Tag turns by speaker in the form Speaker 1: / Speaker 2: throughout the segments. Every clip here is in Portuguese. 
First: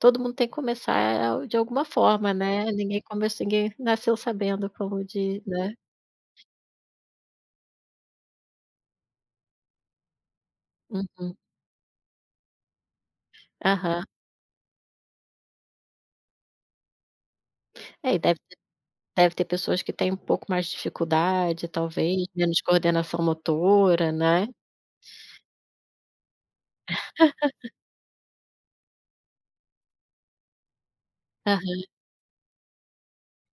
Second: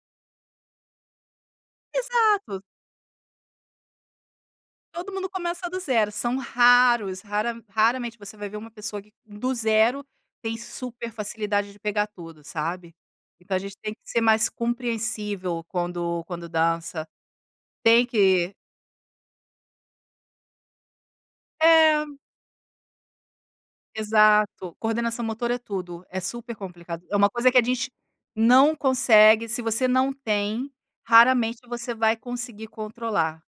Speaker 1: Todo mundo tem que começar, eh, de alguma forma,
Speaker 2: Exato.
Speaker 1: né, ninguém começ ninguém nasceu sabendo, como
Speaker 2: Todo mundo
Speaker 1: diz,
Speaker 2: começa
Speaker 1: né.
Speaker 2: do zero, são raros, rara raramente você vai ver uma pessoa, que do zero tem super
Speaker 1: Uhum.
Speaker 2: facilidade de pegar tudo, sabe. Então, a gente tem que
Speaker 1: Aham.
Speaker 2: ser mais compreensível quando quando dança. Tem
Speaker 1: É e deve
Speaker 2: que
Speaker 1: ter deve ter pessoas, que têm um pouco mais de dificuldade
Speaker 2: É.
Speaker 1: talvez, menos coordenação motora, né.
Speaker 2: Exato, coordenação motora é tudo, é super complicado, é uma coisa que a gente não consegue, se você não tem, raramente
Speaker 1: Aham.
Speaker 2: você vai conseguir controlar.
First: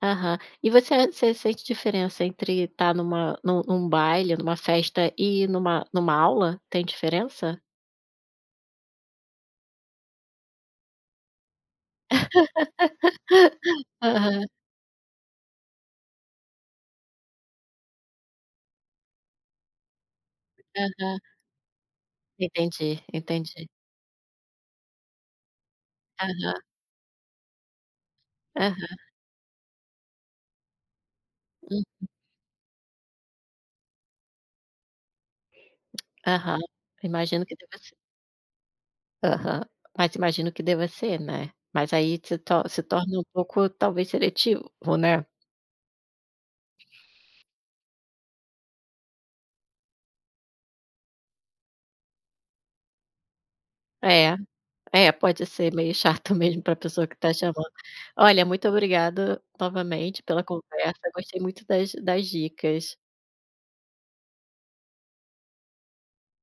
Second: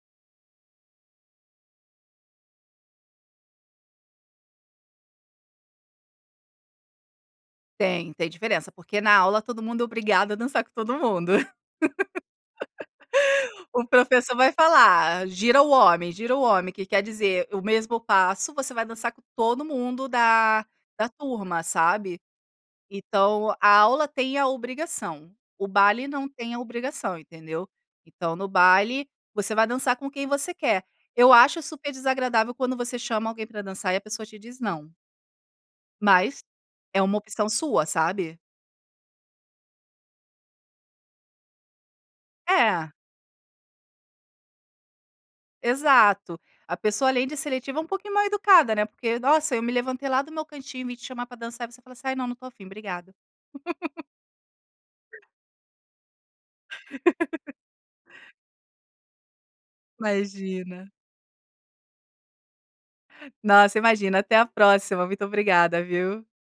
Speaker 1: Aham. E você você sente diferença, entre estar numa num num baile, ou em uma festa e numa numa aula? Tem diferença?
Speaker 2: Tem, tem diferença, porque na aula, todo mundo é obrigado a dançar com todo mundo. O professor
Speaker 1: Aham.
Speaker 2: vai falar: "Gira o homem, gira o homem", que quer dizer o mesmo passo, você vai dançar com todo mundo da da
Speaker 1: Aham.
Speaker 2: turma, sabe.
Speaker 1: Entendi,
Speaker 2: Então,
Speaker 1: entendi.
Speaker 2: a aula tem a obrigação, o baile não tem a
Speaker 1: Aham.
Speaker 2: obrigação, entendeu? Então, no baile
Speaker 1: Aham.
Speaker 2: você vai dançar com quem você quer. Eu acho super
Speaker 1: Uhum.
Speaker 2: desagradável, quando você chama alguém para dançar e a pessoa te diz não. Mas,
Speaker 1: Aham,
Speaker 2: é uma
Speaker 1: imagino
Speaker 2: opção
Speaker 1: que deva
Speaker 2: sua,
Speaker 1: ser.
Speaker 2: sabe.
Speaker 1: Aham, mas imagino que deva ser, né. Mas aí se to se
Speaker 2: É.
Speaker 1: torna um pouco, talvez, seletivo, né.
Speaker 2: Exato, a pessoa além de seletiva, é um pouquinho mal-educada, né, porque nossa, eu me levantei lá do meu cantinho, e vim te chamar para dançar, você fala assim: "Ai não não estou afim obrigada".
Speaker 1: É, é pode ser meio chato mesmo para pessoa que está chamando. Olha, muito obrigada novamente pela
Speaker 2: Imagina.
Speaker 1: conversa, gostei muito das das dicas.
Speaker 2: Nossa imagina, até a próxima, muito obrigada viu.